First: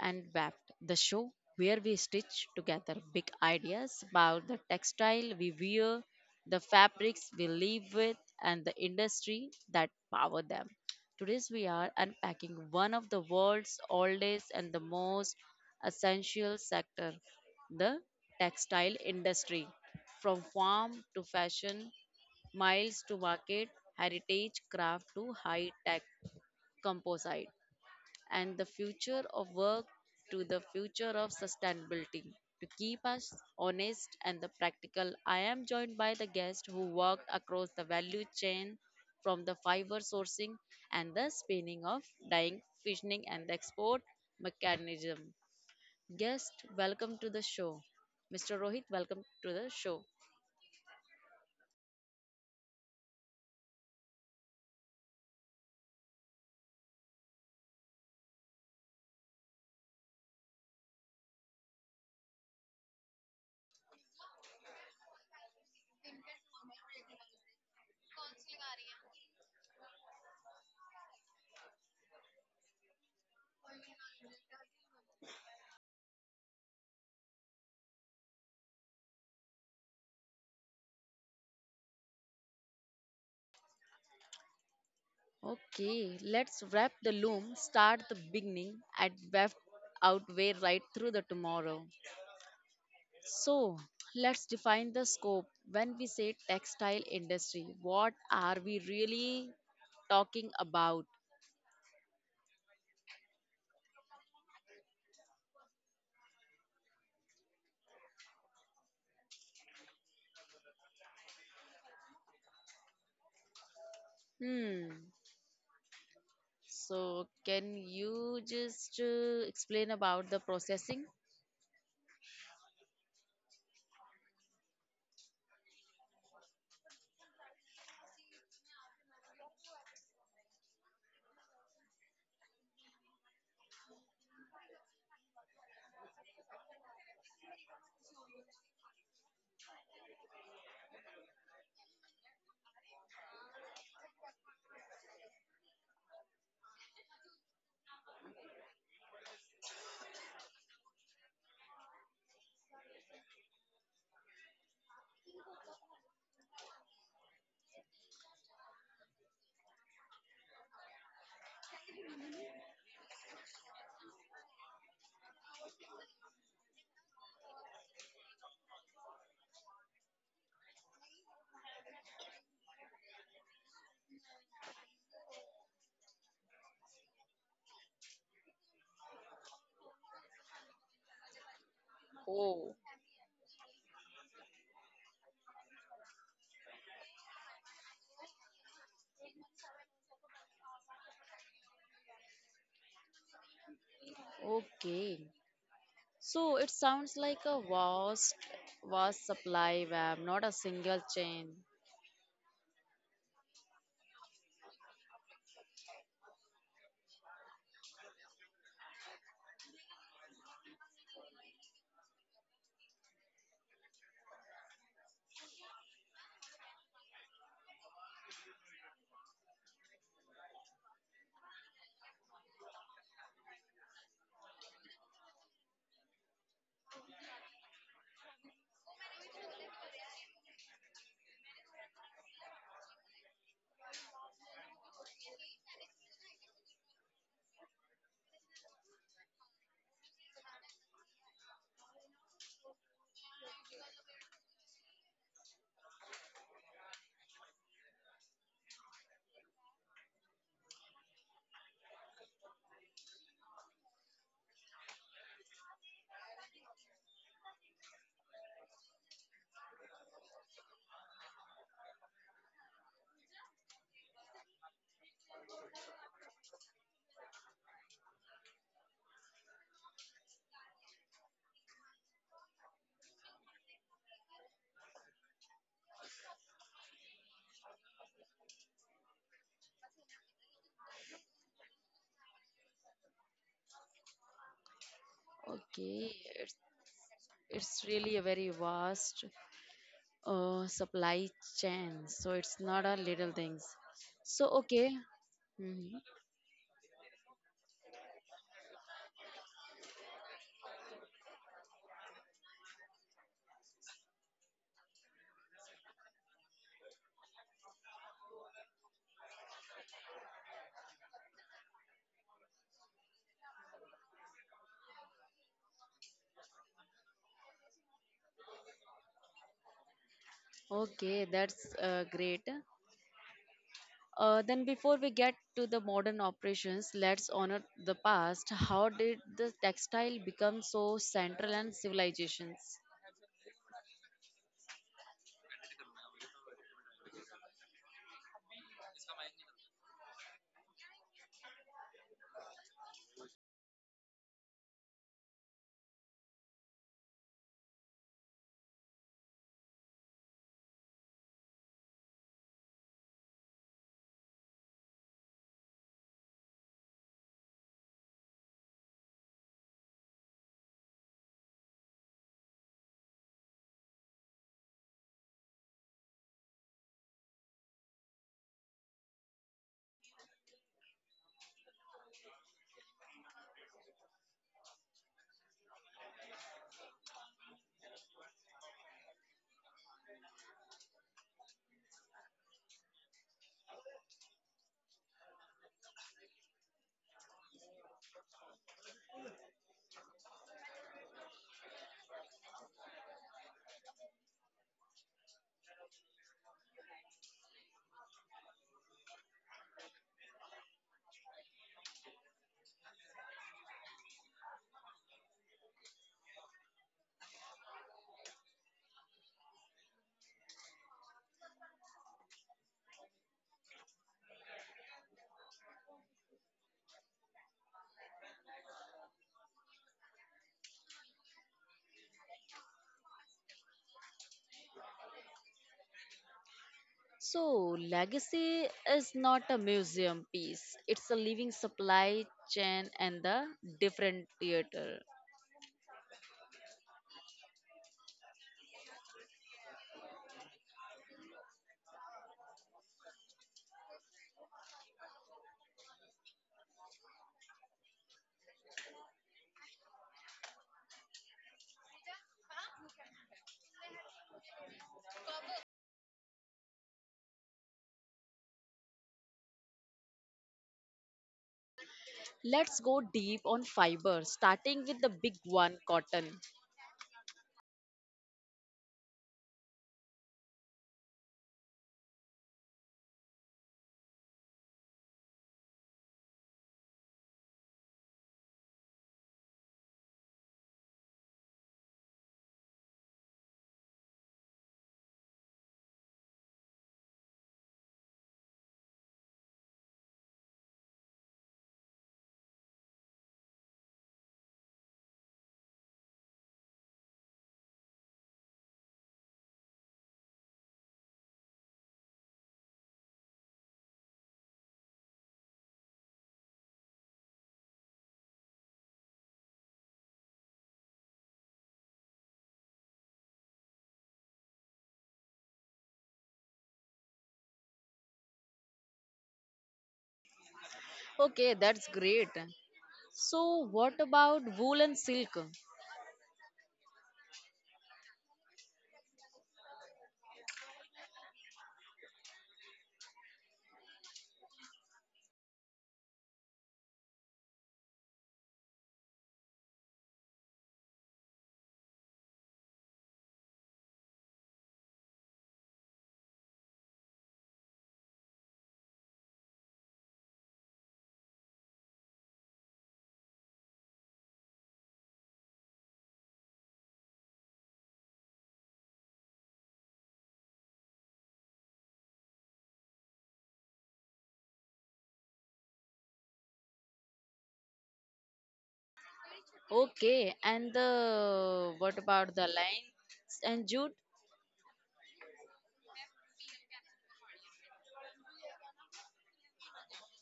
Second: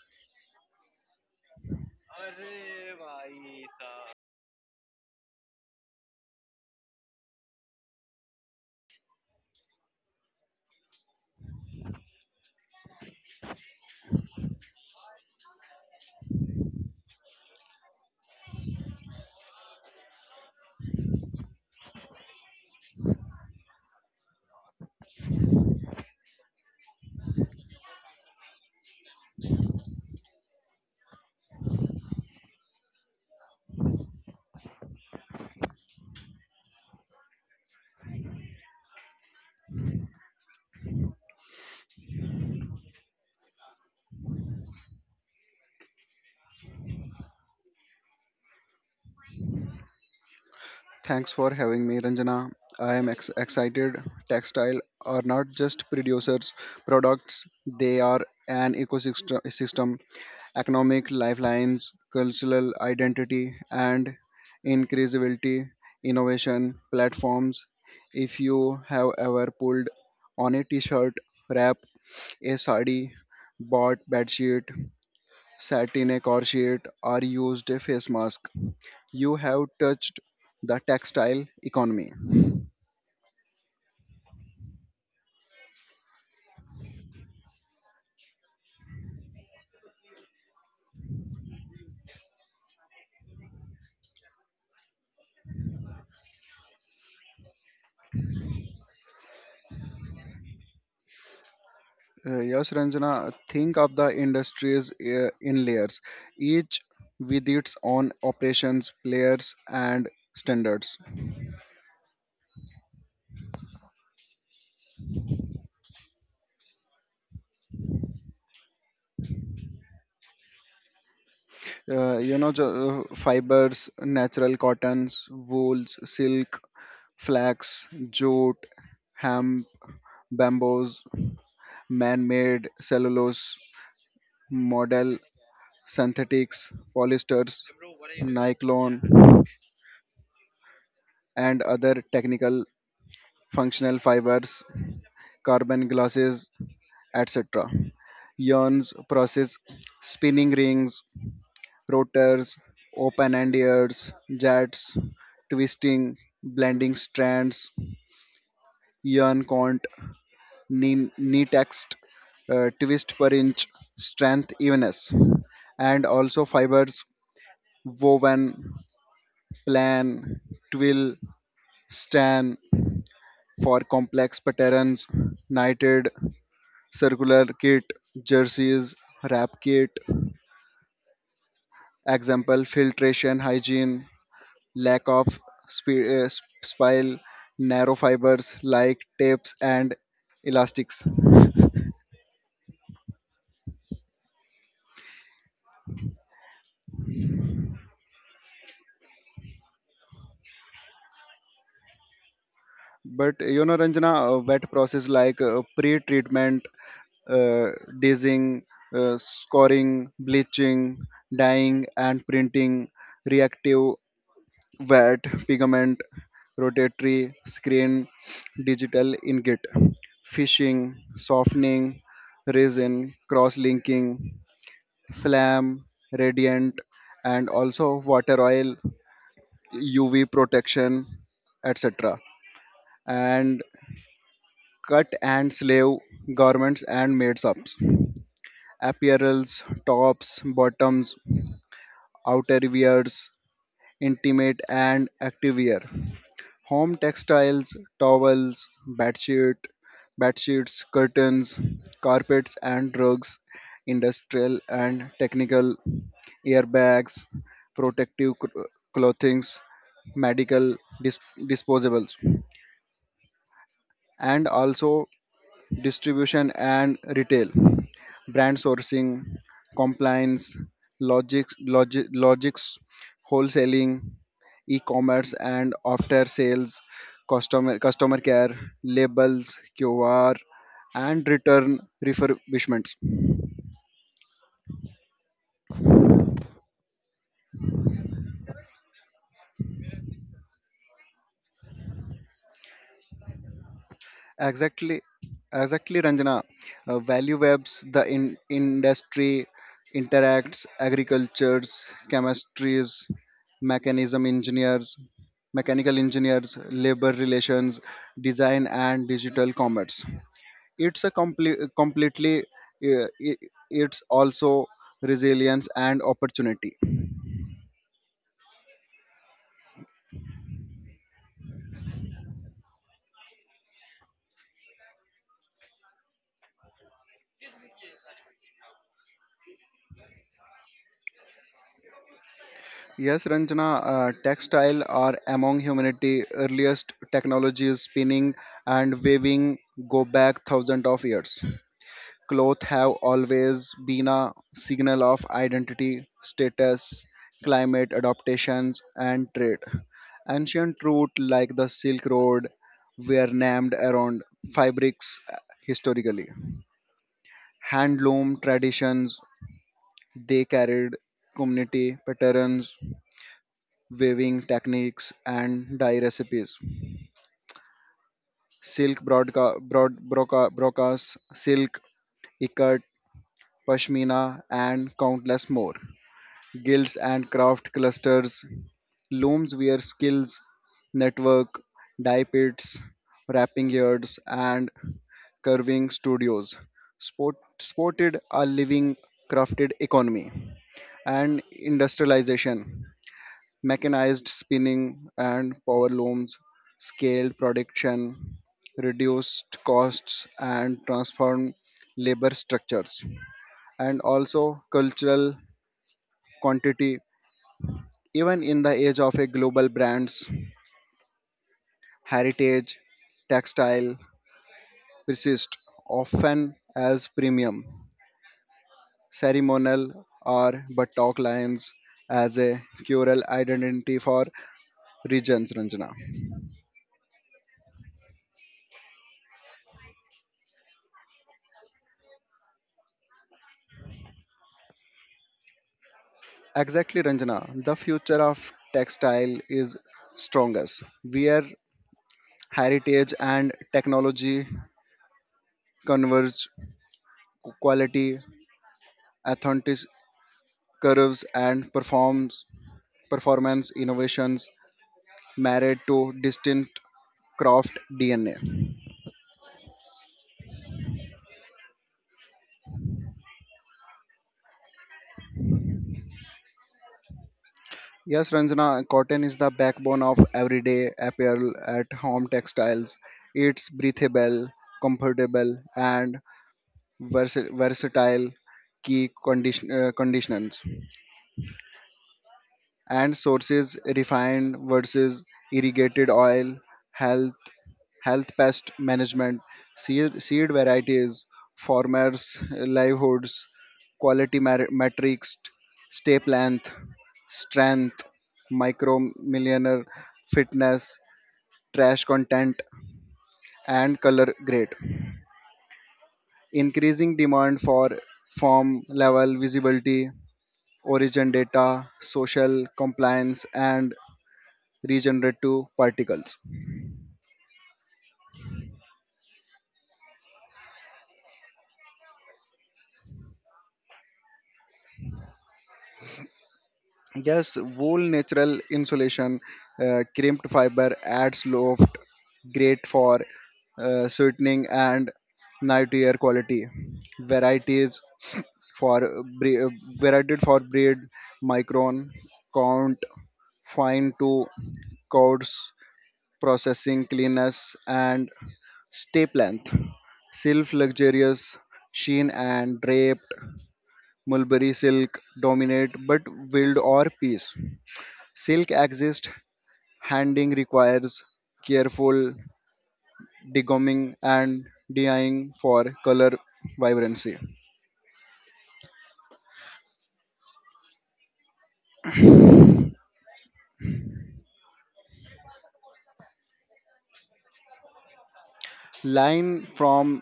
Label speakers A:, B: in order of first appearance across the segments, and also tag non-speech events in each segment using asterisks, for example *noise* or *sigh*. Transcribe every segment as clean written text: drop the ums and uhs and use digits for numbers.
A: and Waft, the show where we stitch together big ideas about the textile we wear, the fabrics we live with, and the industry that power them. Today we are unpacking one of the world's oldest and the most essential sector, the textile industry. From farm to fashion, miles to market, heritage craft to high-tech composite and the future of work to the future of sustainability. To keep us honest and the practical, I am joined by the guest who worked across the value chain from the fiber sourcing and the spinning of dyeing, fissioning and the export mechanism. Guest, welcome to the show. Mr. Rohit, welcome to the show.
B: Thanks for having me, Ranjana. I am excited. Textile are not just producers products; they are an ecosystem, economic lifelines, cultural identity, and increasability innovation platforms. If you have ever pulled on a t-shirt, wrap, a sari, bought bed sheet, sat in a car sheet, or used a face mask, you have touched the textile economy.
A: Okay, let's wrap the loom, start the beginning, and weft out way right through the tomorrow. So, let's define the scope. When we say textile industry, what are we really talking about?
B: Yes, Ranjana, think of the industries in layers, each with its own operations, players, and standards.
A: Hmm. So, can you just explain about the processing?
B: Uh, you know, jo- Fibers, natural cottons, wools, silk, flax, jute, hemp, bamboos, man made cellulose, model synthetics, polyesters, nylon, and other technical functional fibers, carbon glasses, etc. Yarns process spinning rings, rotors, open end ears, jets, twisting, blending strands, yarn count, knee text, twist per inch, strength evenness, and also fibers woven, plan, twill, stand for complex patterns, knitted, circular kit, jerseys, wrap kit, Example
A: Oh,
B: filtration, hygiene, lack of sp- uh, spile, narrow fibers like tapes and elastics.
A: okay. So it sounds like a vast supply web, not a single chain.
B: But you know, Ranjana, wet process like pre treatment, uh, dazing, scoring, bleaching, dyeing, and printing, reactive wet pigment, rotatory screen, digital ingot, fishing, softening, resin, cross linking, Flam, Radiant, and also water oil, UV protection, etc. And cut and slave garments and made ups, apparels, tops, bottoms, outer intimate and activewear, home textiles, towels, bedsheet, bedsheets, curtains, carpets and rugs, industrial and technical airbags, protective clothings, medical disposables, and also distribution and retail, brand sourcing, compliance, logics, wholesaling, e-commerce, and after sales, customer care, labels, QR, and return refurbishments.
A: Okay, it's it's really a very vast supply chain. So it's not a little things. So okay.
B: Exactly, exactly,
A: Mhm.
B: Ranjana. Value webs, the industry interacts, agricultures, chemistries, mechanism engineers, mechanical engineers, labor relations, design and digital commerce. It's a completely, uh, i- it's also resilience and opportunity.
A: Okay, that's great. Then before we get to the modern operations, let's honor the past. How did the textile become so central and civilizations?
B: Yes, Ranjana, textile are among humanity's earliest technologies. Spinning and weaving go back thousands of years. Clothes have always been a signal of identity, status, climate adaptations, and trade. Ancient routes like the Silk Road were named around fabrics historically. Handloom traditions they carried community patterns weaving techniques and dye recipes. Silk brocas, silk, ikat, pashmina, and countless more. Guilds and craft clusters, looms wear skills, network, dye pits, wrapping yards, and curving studios. Sported a living crafted economy and industrialization. Mechanized spinning and power looms, scaled production, reduced costs, and transformed labor structures, and also cultural quantity. Even in the age of a global brand's heritage, textile persist often as premium, ceremonial or buttock lines as a cultural identity for regions, Ranjana.
A: So legacy is not a museum piece. It's a living supply chain and the different theater.
B: Exactly, Ranjana. The future of textile is strongest. Where heritage and technology converge, quality, authentic curves, and performs performance innovations married to distinct craft DNA.
A: Let's go deep on fiber, starting with the big one, cotton.
B: Yes, Ranjana, cotton is the backbone of everyday apparel at home textiles. It's breathable, comfortable, and versatile conditions and sources refined versus irrigated oil, health, health pest management, seed varieties, farmers' livelihoods, quality metrics, step length, strength, micro millionaire fitness, trash content, and color grade. Increasing demand for form level visibility, origin data, social compliance, and regenerative particles.
A: Okay, that's great. So, what about wool and silk?
B: Yes, wool natural insulation, crimped fiber adds loft, great for sweetening and night air quality. Varieties for uh, bre- uh, varied for breed, micron, count, fine to codes, processing cleanness and step length. Silk luxurious, sheen and draped, mulberry silk dominate but wild or piece Silk exists, handing requires careful degumming and dyeing for color vibrancy.
A: Okay, and the what about the line and jute?
B: Line from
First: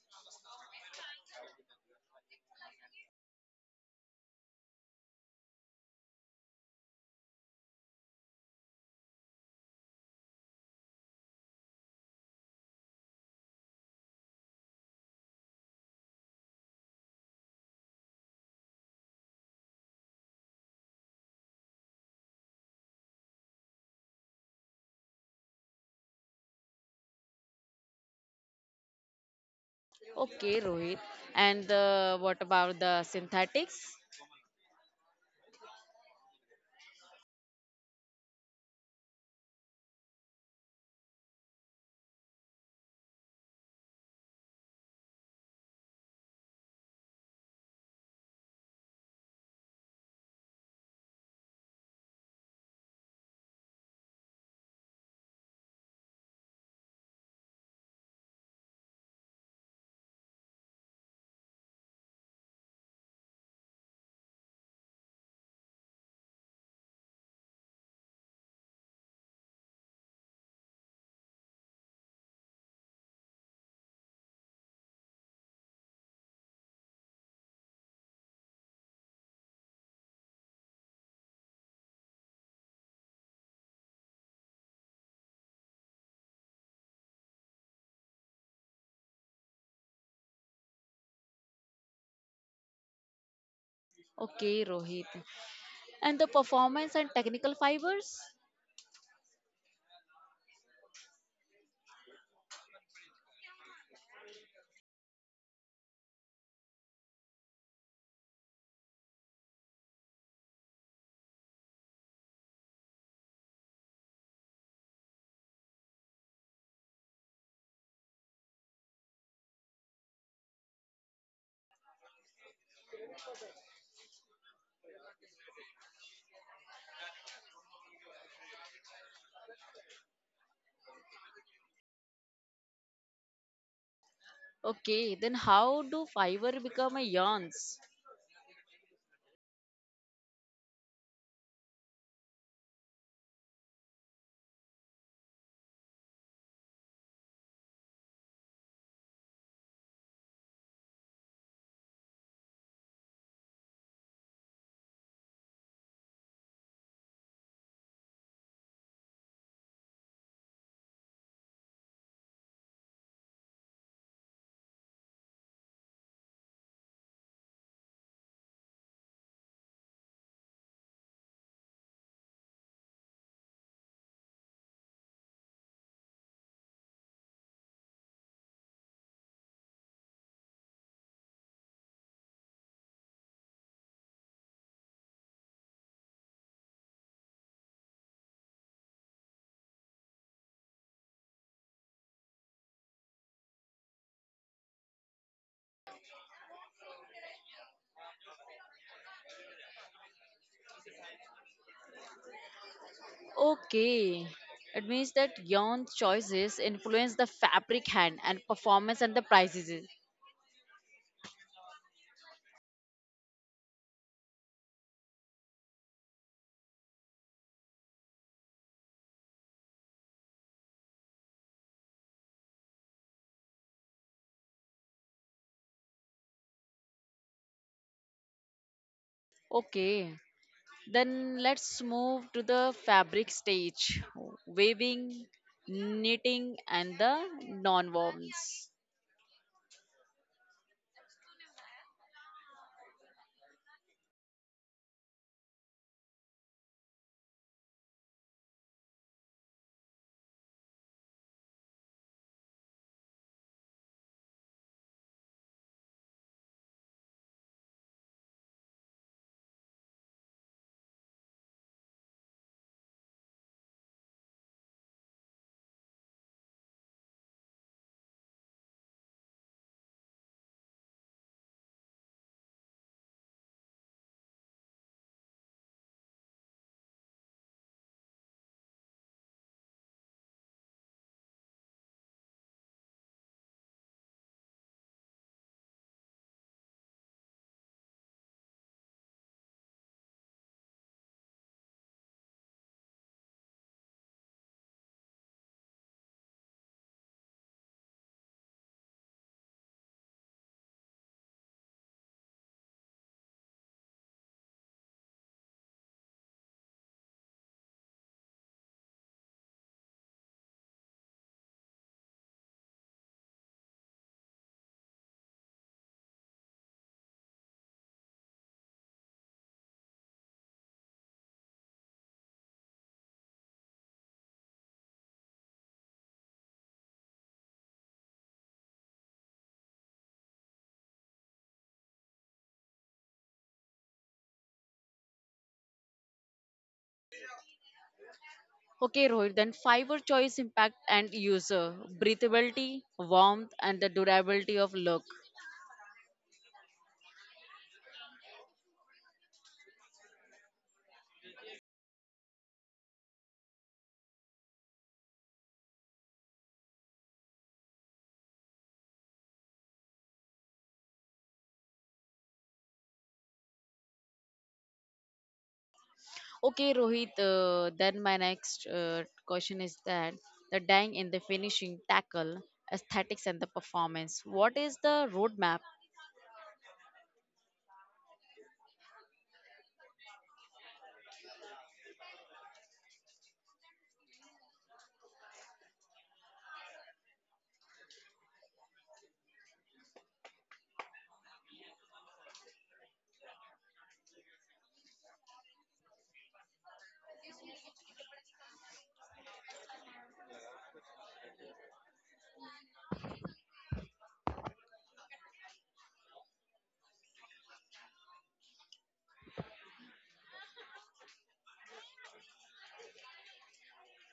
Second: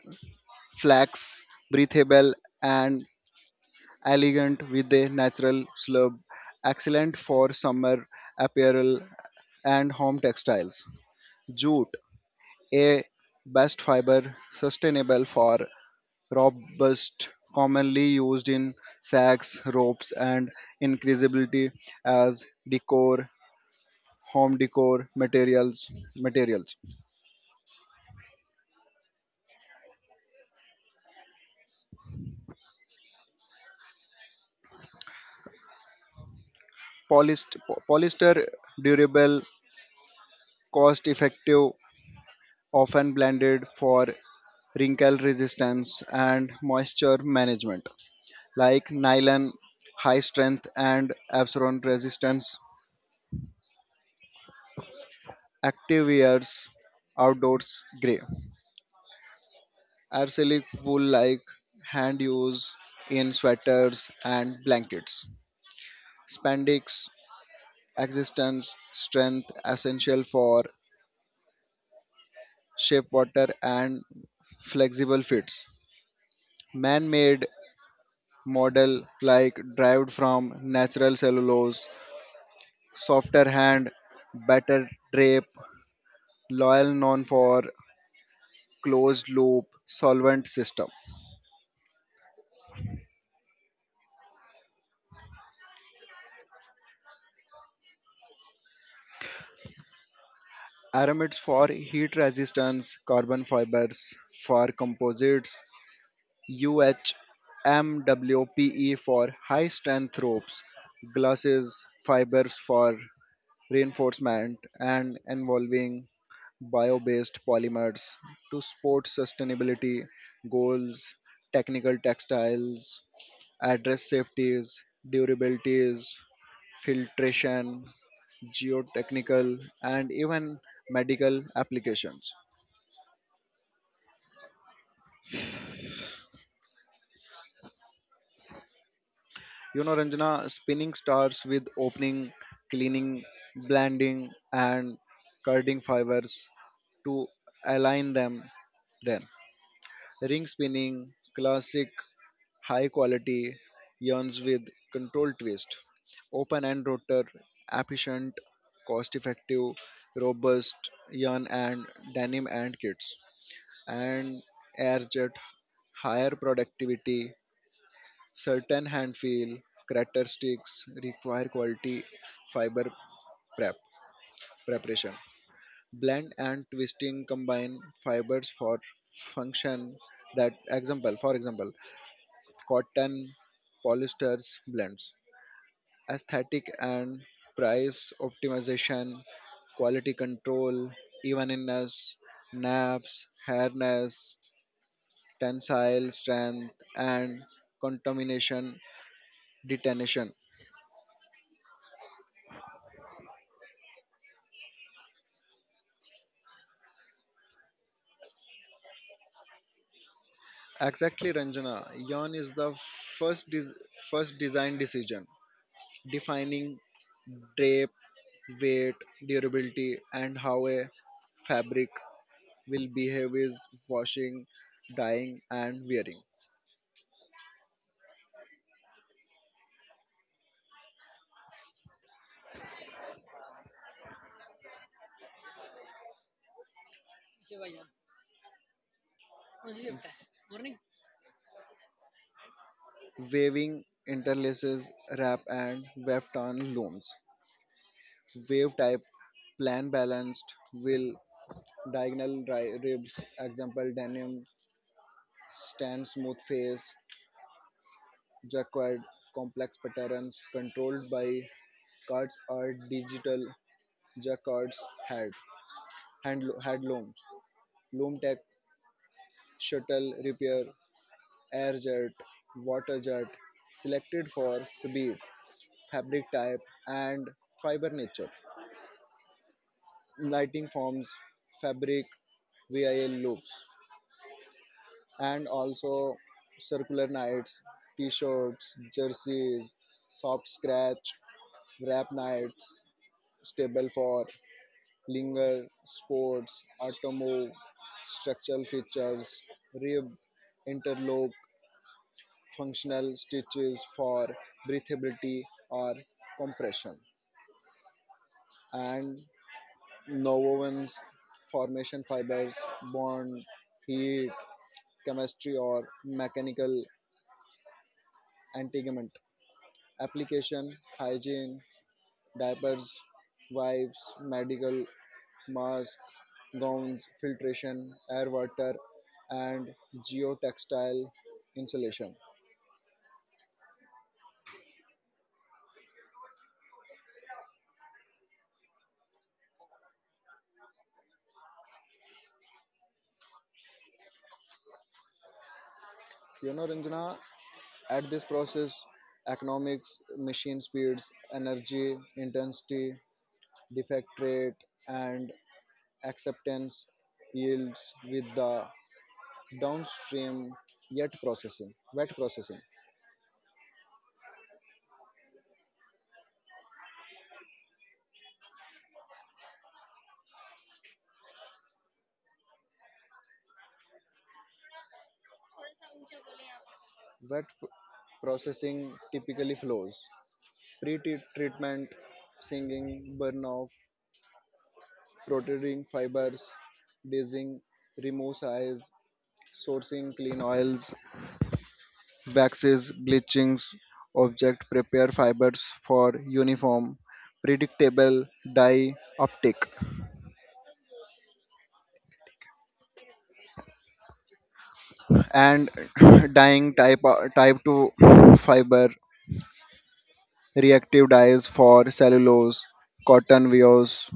B: flax, breathable and elegant with a natural slub, excellent for summer apparel and home textiles. Jute, a best fiber, sustainable for robust commonly used in sacks ropes and increasability as decor home decor materials materials.
A: Okay, Rohit. And the what about the synthetics?
B: Polyst- Polyester durable cost effective often blended for wrinkle resistance and moisture management like nylon high strength and absorbent resistance active wears outdoors gray Arsenic wool like hand use in sweaters and blankets. Spandex existence strength essential for shape water and flexible fits. Man-made model like derived from natural cellulose, softer hand, better drape, loyal known for closed loop solvent system.
A: Okay, Rohit. And the performance and technical fibers?
B: Aramids for heat resistance, carbon fibers for composites, UHMWPE for high strength ropes, glasses, fibers for reinforcement, and involving bio based polymers to support sustainability goals, technical textiles, address safeties, durabilities, filtration, geotechnical, and even medical applications.
A: Okay, then how do fiber become a yarns?
B: You know, Ranjana, spinning starts with opening, cleaning, blending, and cutting fibers to align them. Then, ring spinning, classic, high quality yarns with controlled twist, open end rotor, efficient, cost effective, robust yarn and denim and kits, and air jet, higher productivity, Certain hand feel crater require quality fiber prep preparation. Blend and twisting combine fibers for function that example for example cotton polyesters blends. Aesthetic and price optimization, quality control, evenness, naps, hairness, tensile strength and contamination detonation.
A: Okay. It means that yarn choices influence the fabric hand and performance and the prices.
B: Exactly, Ranjana. Yarn is the first des- first design decision, defining drape, weight, durability, and how a fabric will behave is washing, dyeing, and wearing.
A: Okay. Then let's move to the fabric stage weaving, knitting, and the non worms.
B: Waving interlaces, wrap, and weft on looms. Wave type, plan balanced, will diagonal ribs, example denim, stand smooth face, jacquard, complex patterns controlled by Cards are digital. The cards had hand, had looms, loom tech, shuttle repair, air jet, water jet, selected for speed, fabric type, and fiber nature. Lighting forms, fabric, VIL loops, and also circular nights, t-shirts, jerseys, soft scratch, wrap nights, stable for Linger, Sports, Atomo, Structural Features, Rib, Interlock, Functional Stitches for breathability or compression, and Novovens, Formation Fibers, Bond, Heat, Chemistry or Mechanical Integument, Application, Hygiene, Diapers, Wipes, Medical masks, gowns, filtration, air water, and geotextile insulation.
A: Okay, Rohit, then fiber choice impact and user breathability, warmth, and the durability of look.
B: You know, Ranjana, at this process, economics, machine speeds, energy, intensity, defect rate, and acceptance yields with the downstream wet processing.
A: Okay, Rohit, then my next question is that the dang in the finishing tackle, aesthetics, and the performance. What is the roadmap?
B: Wet processing typically flows. Pre treatment, singing, burn off, protruding fibers, dazing, removes eyes, sourcing clean oils, waxes, bleachings, object prepare fibers for uniform, predictable dye uptake, and *clears throat* dyeing type, type 2 fiber, reactive dyes for cellulose, cotton weaves,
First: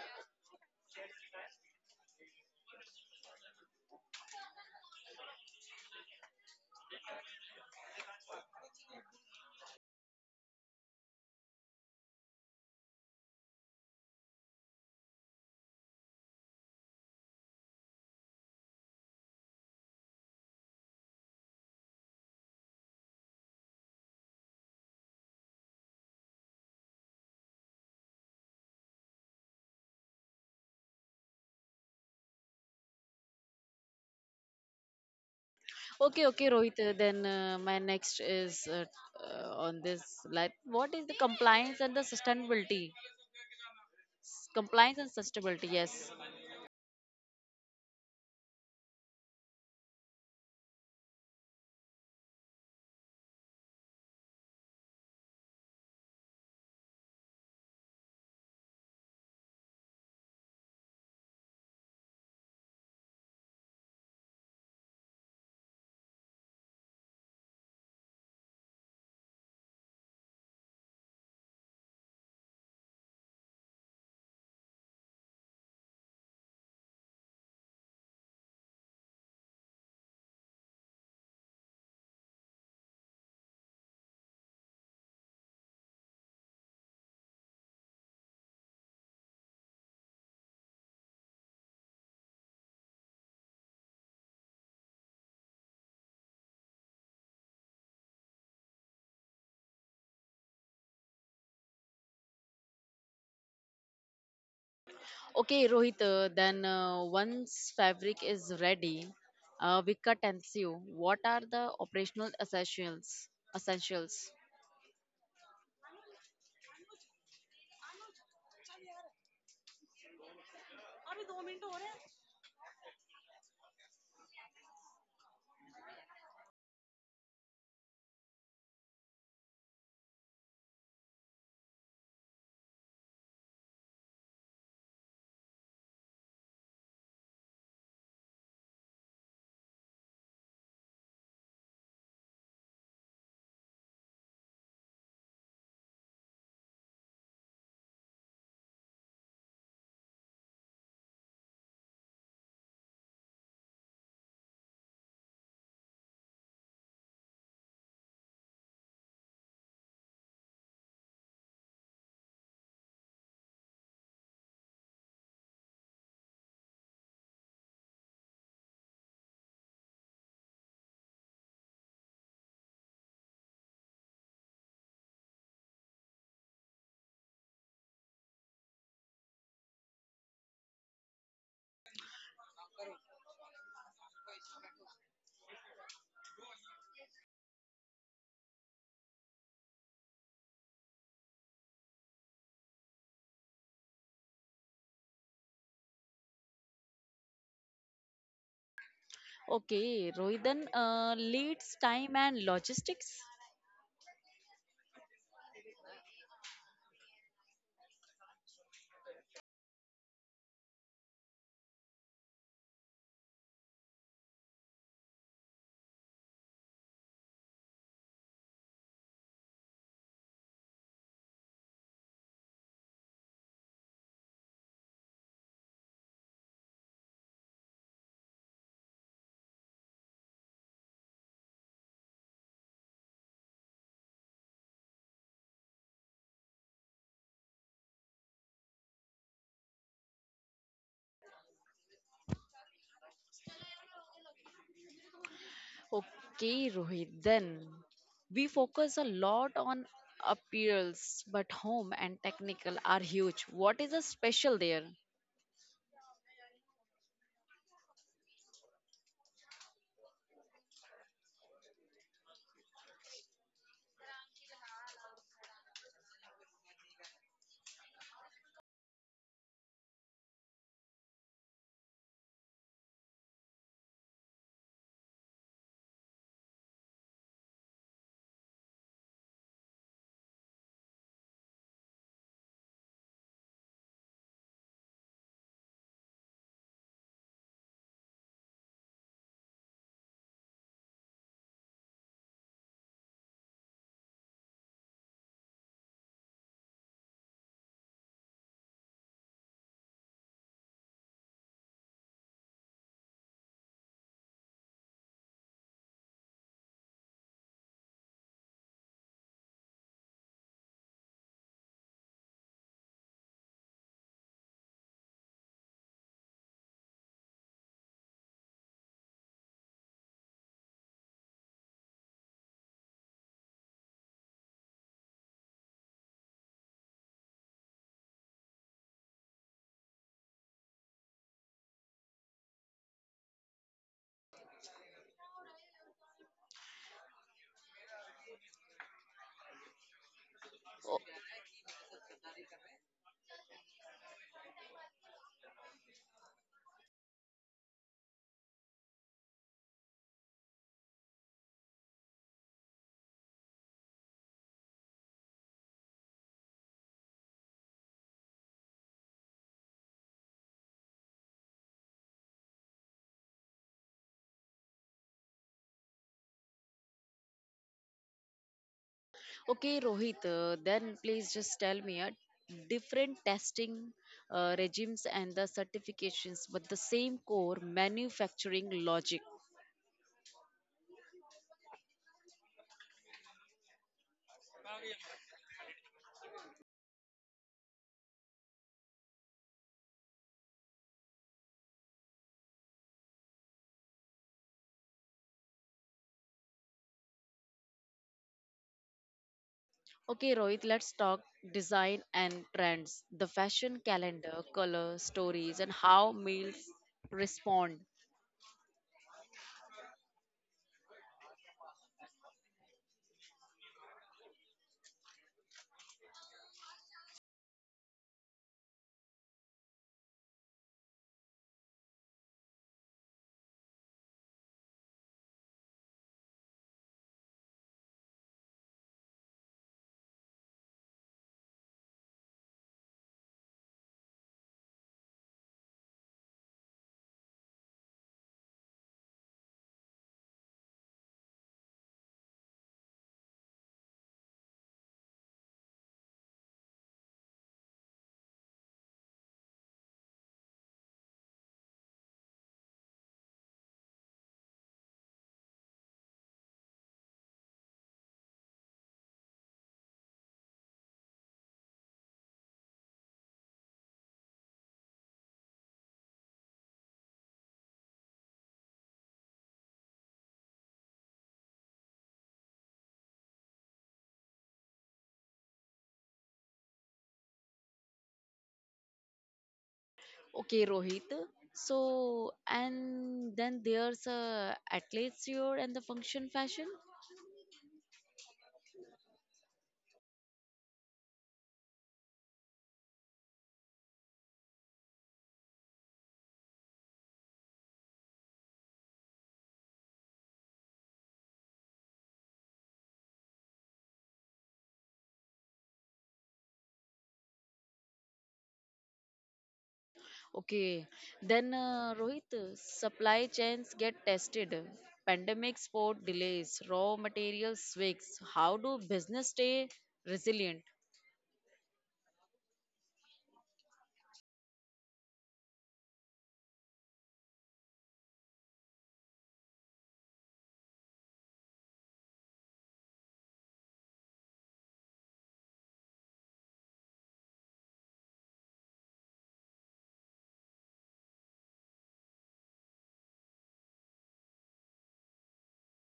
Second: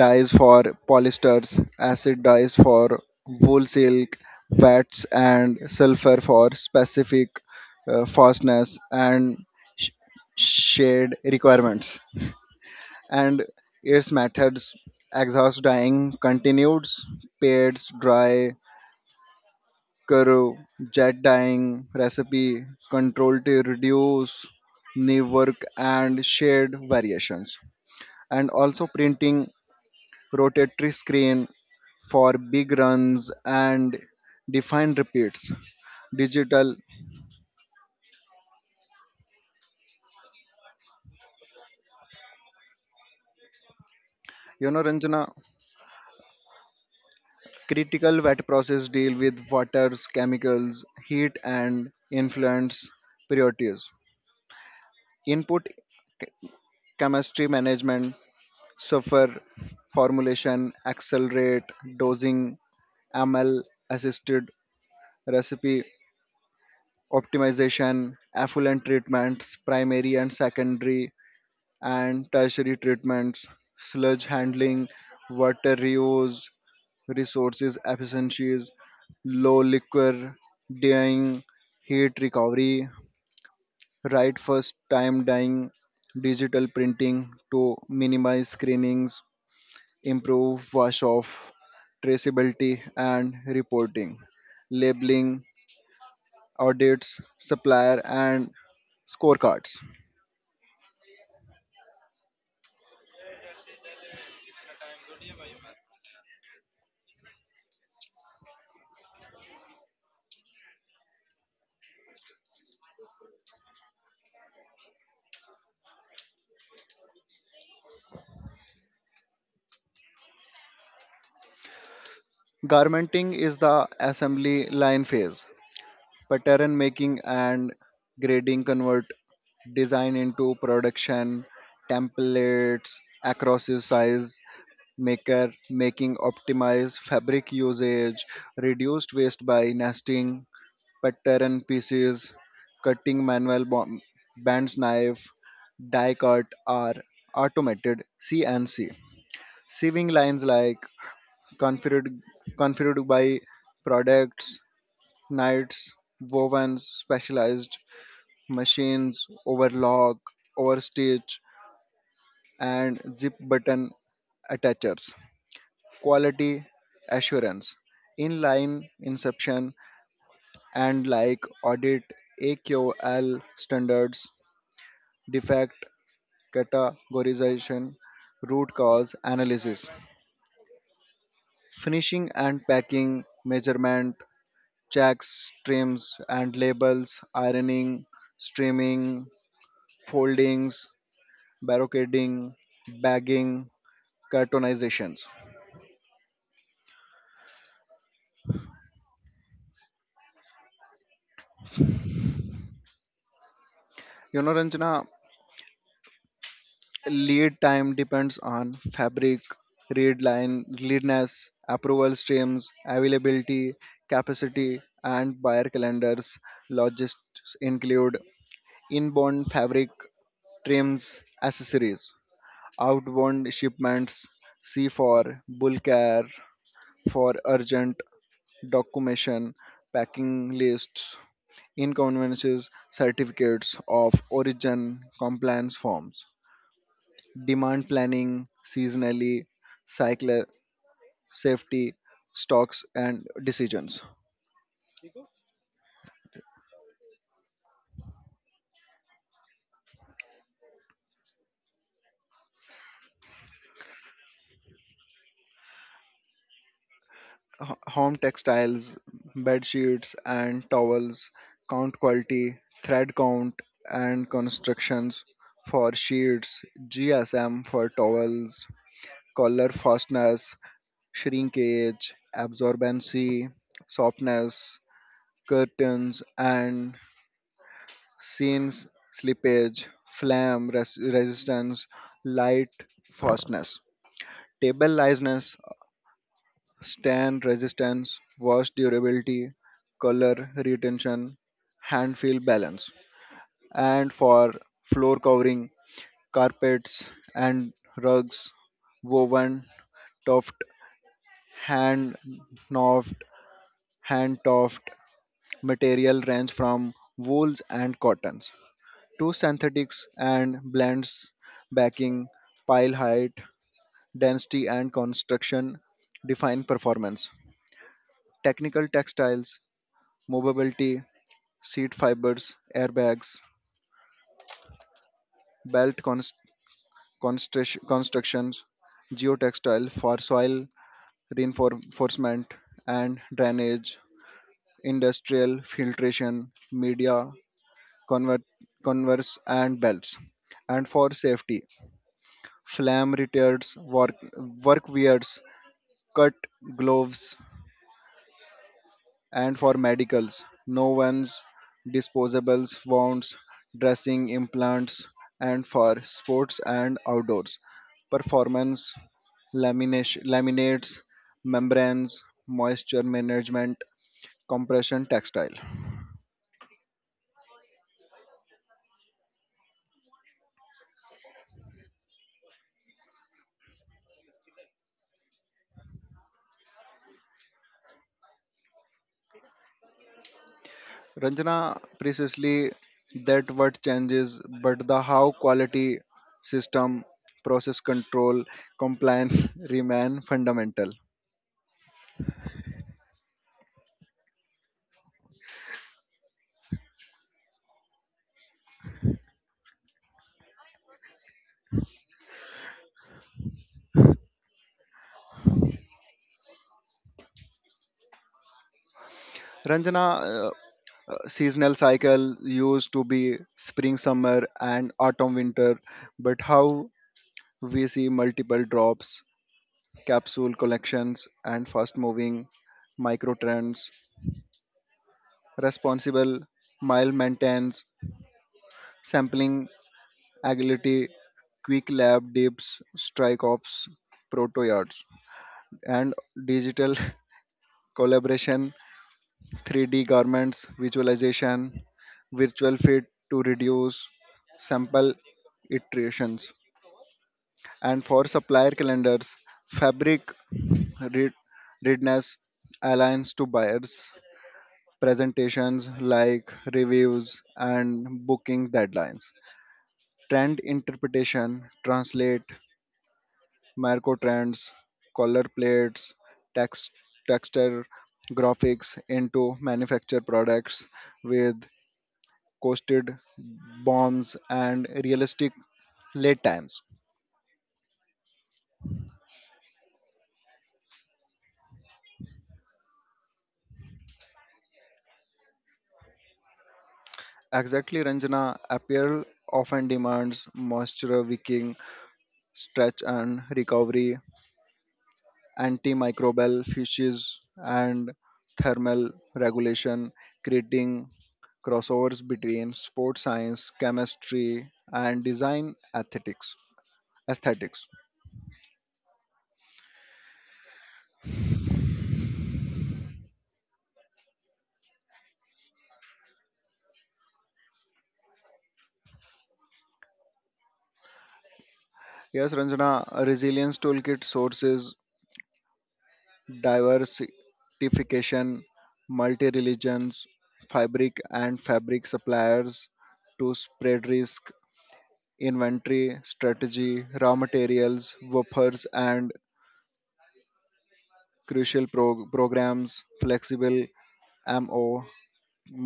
B: dyes for polyesters, acid dyes for wool silk, fats and sulfur for specific fastness and sh- shade requirements. And its methods exhaust dyeing continues, pads, dry, curve, jet dyeing recipe, control to reduce knee work and shade variations and also printing rotatory screen for big runs and defined repeats.
A: Okay, okay,
B: Digital,
A: Rohit. Then my next is on this. Like, what is the compliance and the sustainability?
B: you know,
A: Compliance and
B: Ranjana,
A: sustainability. Yes.
B: critical wet process deal with waters, chemicals, heat, and influence priorities. Input chemistry management, sulfur formulation, accelerate, dosing, ML assisted recipe optimization, affluent treatments, primary and secondary and tertiary treatments, sludge handling, water reuse, resources efficiencies, low liquor dyeing, heat recovery, right first time dyeing, digital printing to minimize screenings, improve wash off, traceability and reporting, labeling, audits, supplier and scorecards.
A: Okay, Rohit. Then once fabric is ready, we cut and sew. What are the operational essentials? Essentials.
B: Garmenting is the assembly line phase pattern making and grading convert design into production templates across your size maker making optimize fabric usage reduced waste by nesting pattern pieces cutting manual bands knife die cut are automated CNC sieving lines like configured configured by products nights wovens specialized machines, overlock, overstitch, and zip button attachers. Quality assurance, inline inspection, and like audit AQL standards, defect categorization, root cause analysis, finishing and packing, measurement, checks, trims, and labels, ironing, streaming, foldings, barricading, bagging, cartoonizations.
A: Okay, Rohit. Then leads time and logistics.
B: You know, Ranjana, lead time depends on fabric, read line, leadness, approval streams, availability, capacity, and buyer calendars. Logistics include inbound fabric, trims, accessories, outbound shipments, C for bulk air, for urgent documentation, packing lists, inconveniences, certificates of origin, compliance forms, demand planning, seasonally, cycle safety, stocks and decisions.
A: Okay, Rohit, then we focus a lot on appeals, but home and technical are huge. What is the special there?
B: Home textiles, bed sheets and towels, count quality, thread count and constructions for sheets, GSM for towels, collar fastness, shrinkage, absorbency, softness, curtains and scenes, slippage, flame resistance, light fastness, table liveness, stand resistance, wash durability, color retention, hand feel balance. And for floor covering, carpets and rugs, woven, tuft, hand knotted, hand toft material range from wools and cottons two synthetics and blends backing pile height density and construction define performance technical textiles movability seat fibers airbags belt constructions geotextile for soil reinforcement and drainage industrial filtration media convert converse and belts and
A: O-
B: for safety Flame-retards, workwears, cut gloves, and for medicals, no one's disposables, wounds, dressing implants, and for sports and outdoors, performance lamination, laminates, membranes, moisture management, compression textile.
A: Okay, Rohit, then please just tell me different testing regimes and the certifications, but the same core manufacturing logic.
B: Ranjana, precisely that what changes, but the how quality system, process control, compliance *laughs* remain fundamental.
A: Okay, Rohit, let's talk design and trends, the fashion calendar, color, stories, and how meals respond.
B: Ranjana, seasonal cycle used to be spring, summer, and autumn, winter, but how we see multiple drops, capsule collections, and fast moving micro trends, responsible, mild maintenance, sampling agility, quick lab dips, strike offs, proto yards, and digital *laughs* collaboration, 3D garments, visualization, virtual fit to reduce sample iterations. And for supplier calendars, fabric read- readiness aligns to buyers, presentations like reviews and booking deadlines. Trend interpretation, translate Marco trends, color plates, text, texture graphics into manufactured products with coasted bombs and realistic lead times.
A: Okay, Rohit. So, and then there's athleisure and the function fashion.
B: Exactly, Ranjana, apparel often demands moisture wicking, stretch and recovery, antimicrobial fishes, and thermal regulation, creating crossovers between sports science, chemistry, and design ethics. Aesthetics.
A: Okay, then Rohit, supply chains get tested. Pandemic sport delays, raw material swigs. How do business stay resilient
B: Yes, Ranjana, Resilience Toolkit sources, diversification, multi religions, fabric suppliers to spread risk, inventory, strategy, raw materials, woofers, and crucial programs, flexible MO,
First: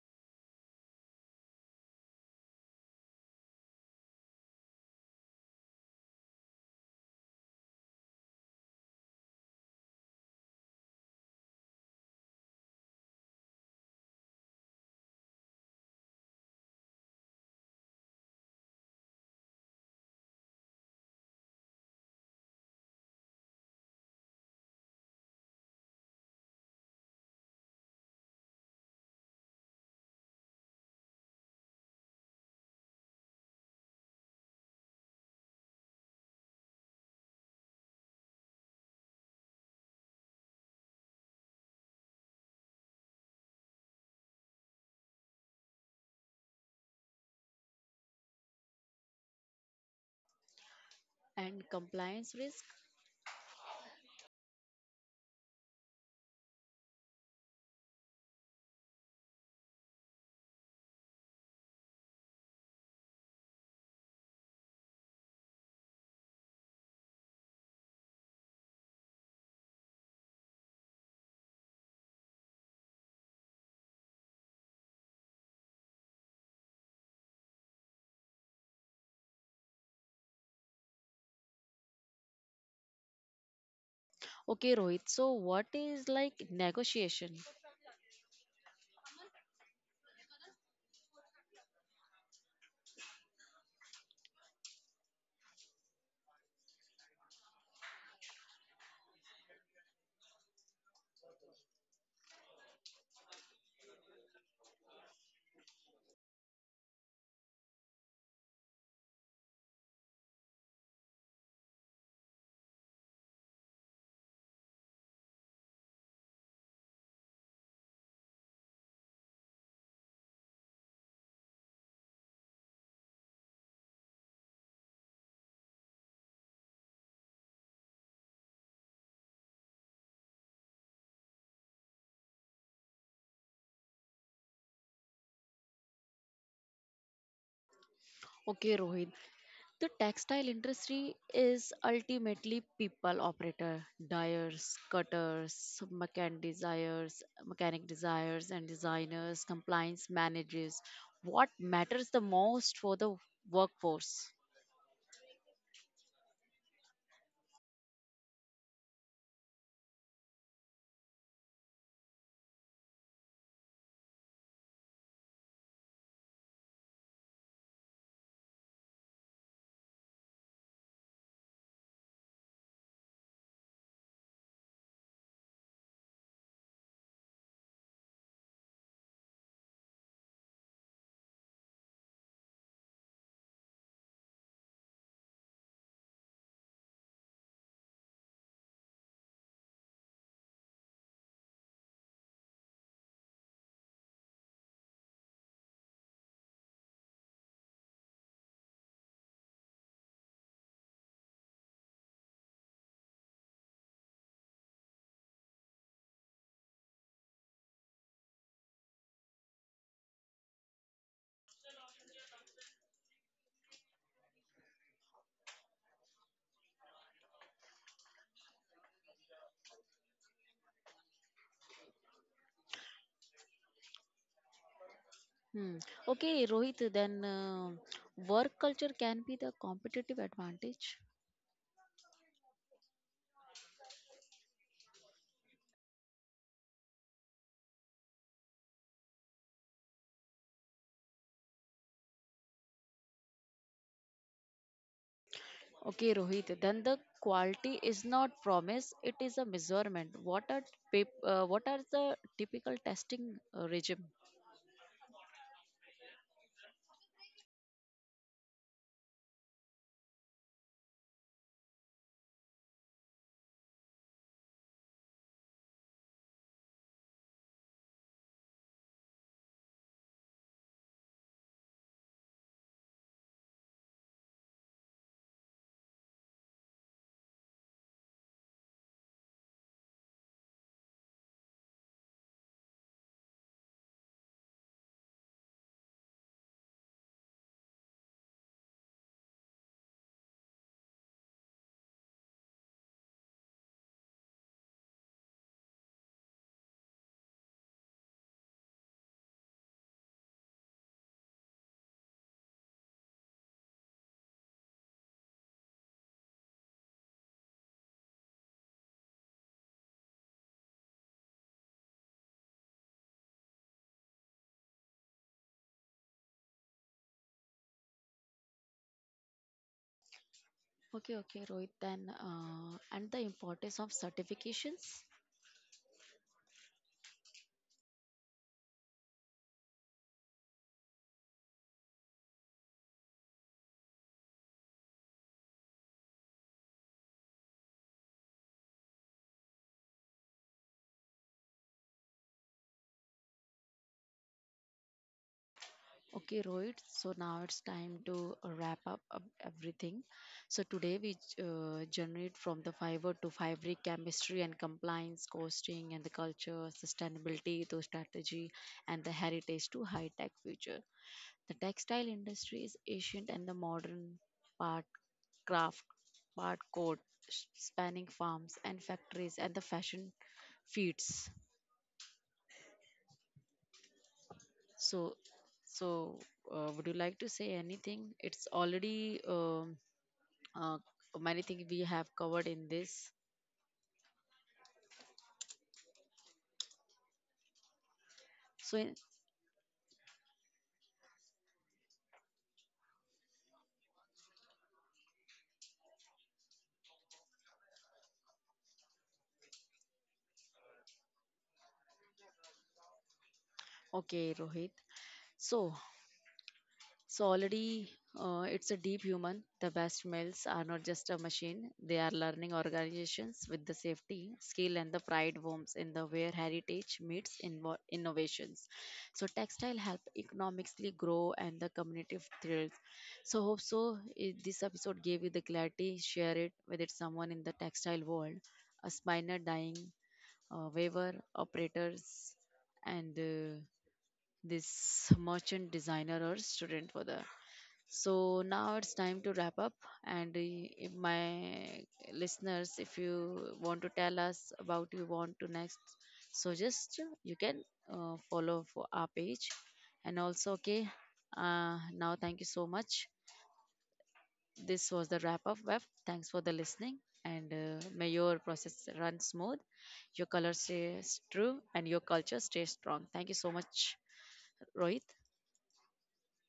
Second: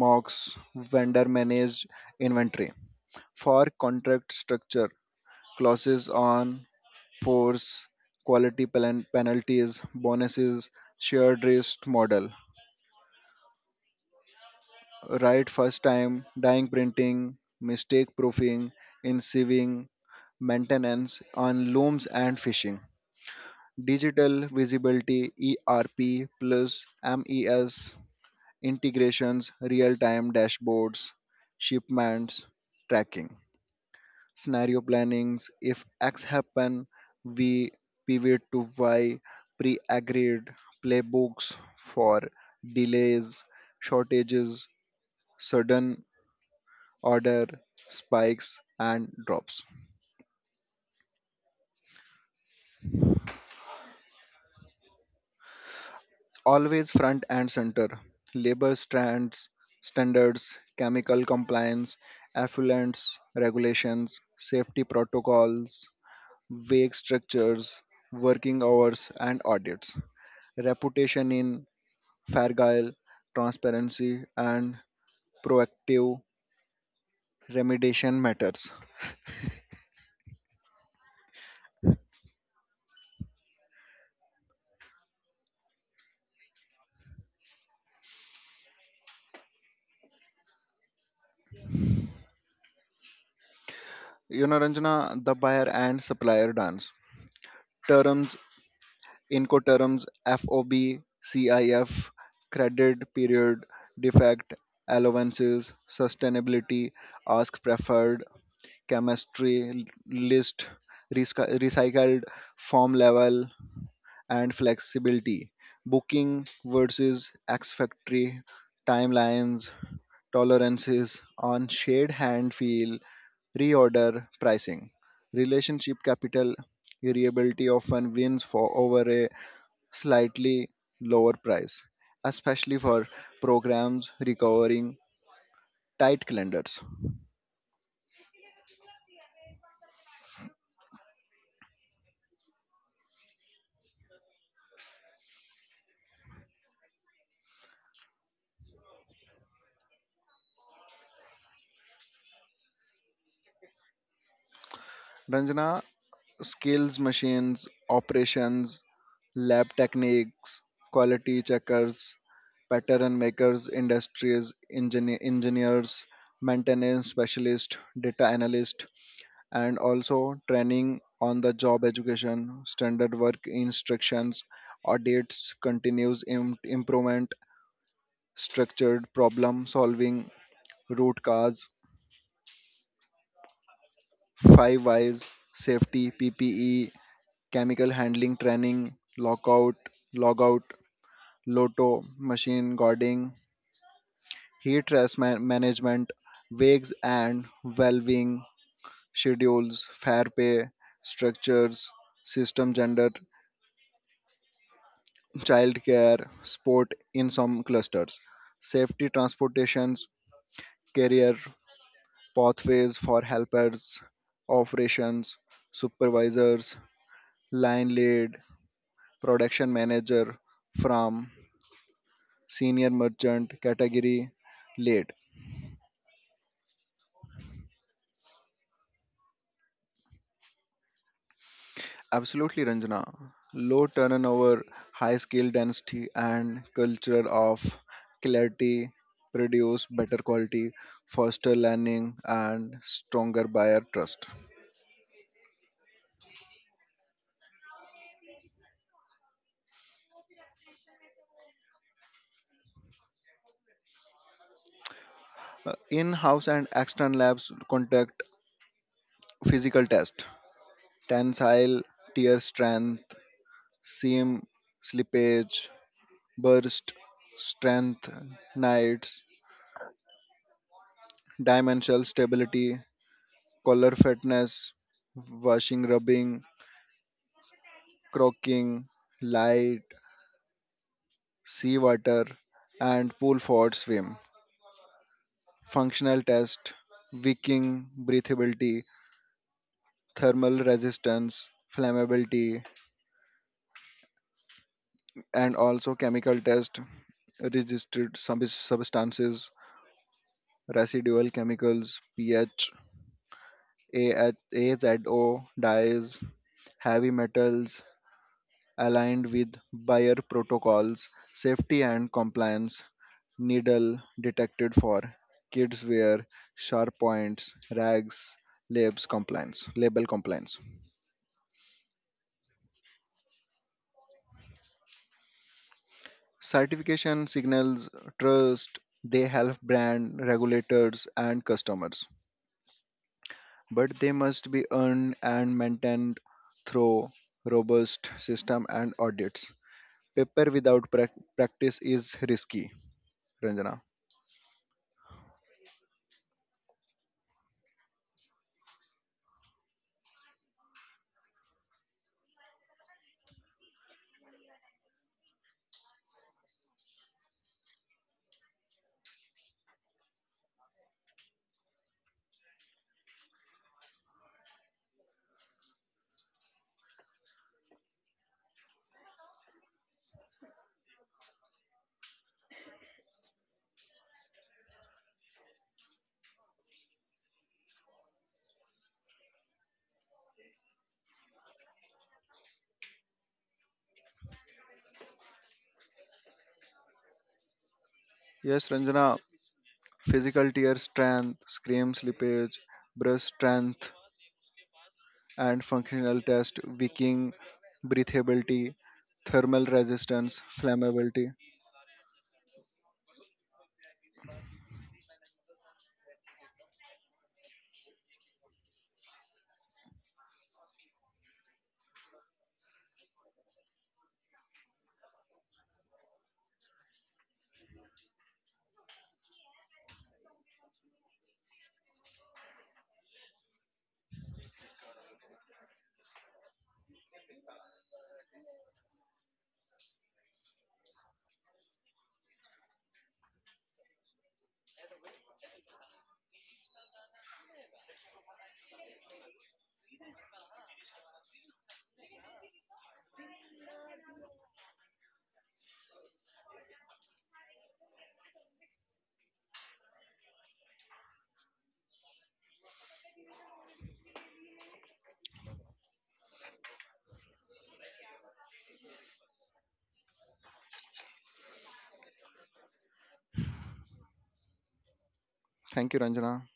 B: mocks, vendor managed inventory. For contract structure, clauses on force, quality penalties, bonuses, shared risk model, right first time, dying printing, mistake proofing, enseving, maintenance on looms and fishing. Digital visibility ERP plus MES integrations, real time dashboards, shipments, tracking, scenario plannings. If X happen, we pivot to Y, pre-agreed playbooks for delays, shortages, sudden order spikes, and drops.
A: and compliance risk?
B: Always front and center. Labor strands, standards, chemical compliance, effluents, regulations, safety protocols, vague structures, working hours, and audits. Reputation in Fargile, transparency, and proactive remediation matters.
A: Okay, Rohit. So, what is like negotiation?
B: You know, Ranjana, the buyer and supplier dance. Terms, Incoterms, FOB, CIF, credit period, defect, allowances, sustainability, ask preferred, chemistry, list, recycled, form level, and flexibility, booking versus X factory, timelines, tolerances on shared hand feel, reorder pricing. Relationship capital variability often wins for over a slightly lower price, especially for programs requiring tight calendars.
A: Okay, Rohit. The textile industry is ultimately people operator, dyers, cutters, mechanic desires and designers, compliance managers. What matters the most for the workforce?
B: Ranjana, skills machines, operations, lab techniques, quality checkers, pattern makers, industries, engineers, maintenance specialist, data analyst, and also training on the job education, standard work instructions, audits, continuous improvement, structured problem solving, root cause, 5 whys, safety, PPE, chemical handling training, lockout, logout, lotto, machine guarding, heat stress management, wakes and valving, schedules, fair pay, structures, system gender, childcare, sport in some clusters, safety transportations, career pathways for helpers, operations, supervisors, line lead, production manager, from senior merchant category late.
A: Hmm. Okay, Rohit, then work culture can be the competitive advantage.
B: Absolutely, Ranjana. Low turnover, high skill density, and culture of clarity produce better quality, foster learning, and stronger buyer trust.
A: Okay, Rohit, then the quality is not promise, it is a measurement. What are, what are the typical testing regime?
B: In-house and external labs conduct physical test, tensile, tear strength, seam slippage, burst strength, nights, dimensional stability, collar fatness, washing, rubbing, croaking, light, seawater, and pull forward swim. Functional test, wicking, breathability, thermal resistance, flammability, and also chemical test, registered substances, residual chemicals, pH, AH, AZO, dyes, heavy metals, aligned with buyer protocols, safety and compliance, needle detected for kids wear, sharp points, rags, label compliance.
A: Okay, okay, Rohit. Then, and the importance of certifications.
B: Certification signals trust, they help brand regulators and customers, but they must be earned and maintained through robust system and audits. Paper without practice is risky, Ranjana.
A: Okay, Rohit. So now it's time to wrap up of everything. So today we generate from the fiber to fabric chemistry and compliance, costing and the culture, sustainability to strategy, and the heritage to high tech future. The textile industry is ancient and the modern part craft, part code, spanning farms and factories and the fashion feeds. So, so, would you like to say anything? It's already uh, many things we have covered in this.
B: Yes,
A: So, in-
B: Ranjana, Physical tear strength, scream slippage, brush strength, and functional test, wicking, breathability, thermal resistance, flammability.
A: okay, Rohit. So, so already it's a deep human. The best males are not just a machine. They are learning organizations with the safety, skill and the pride worms in the where heritage meets innovations. So textile help economically grow and the community thrills. So hope so eh, this episode gave you the clarity. Share it with it someone in the textile world, a spinner dying, weaver, operators and this merchant designer or student for the so now it's time to wrap up. And if my listeners, if you want to tell us about you want to next, so just you can follow for our page. And also, okay, now thank you so much. This was the wrap up web. Thanks for the listening. And may your process run smooth, your color stays true, and your culture stays strong. Thank you so much, Rohit.
B: Thank you, Ranjana.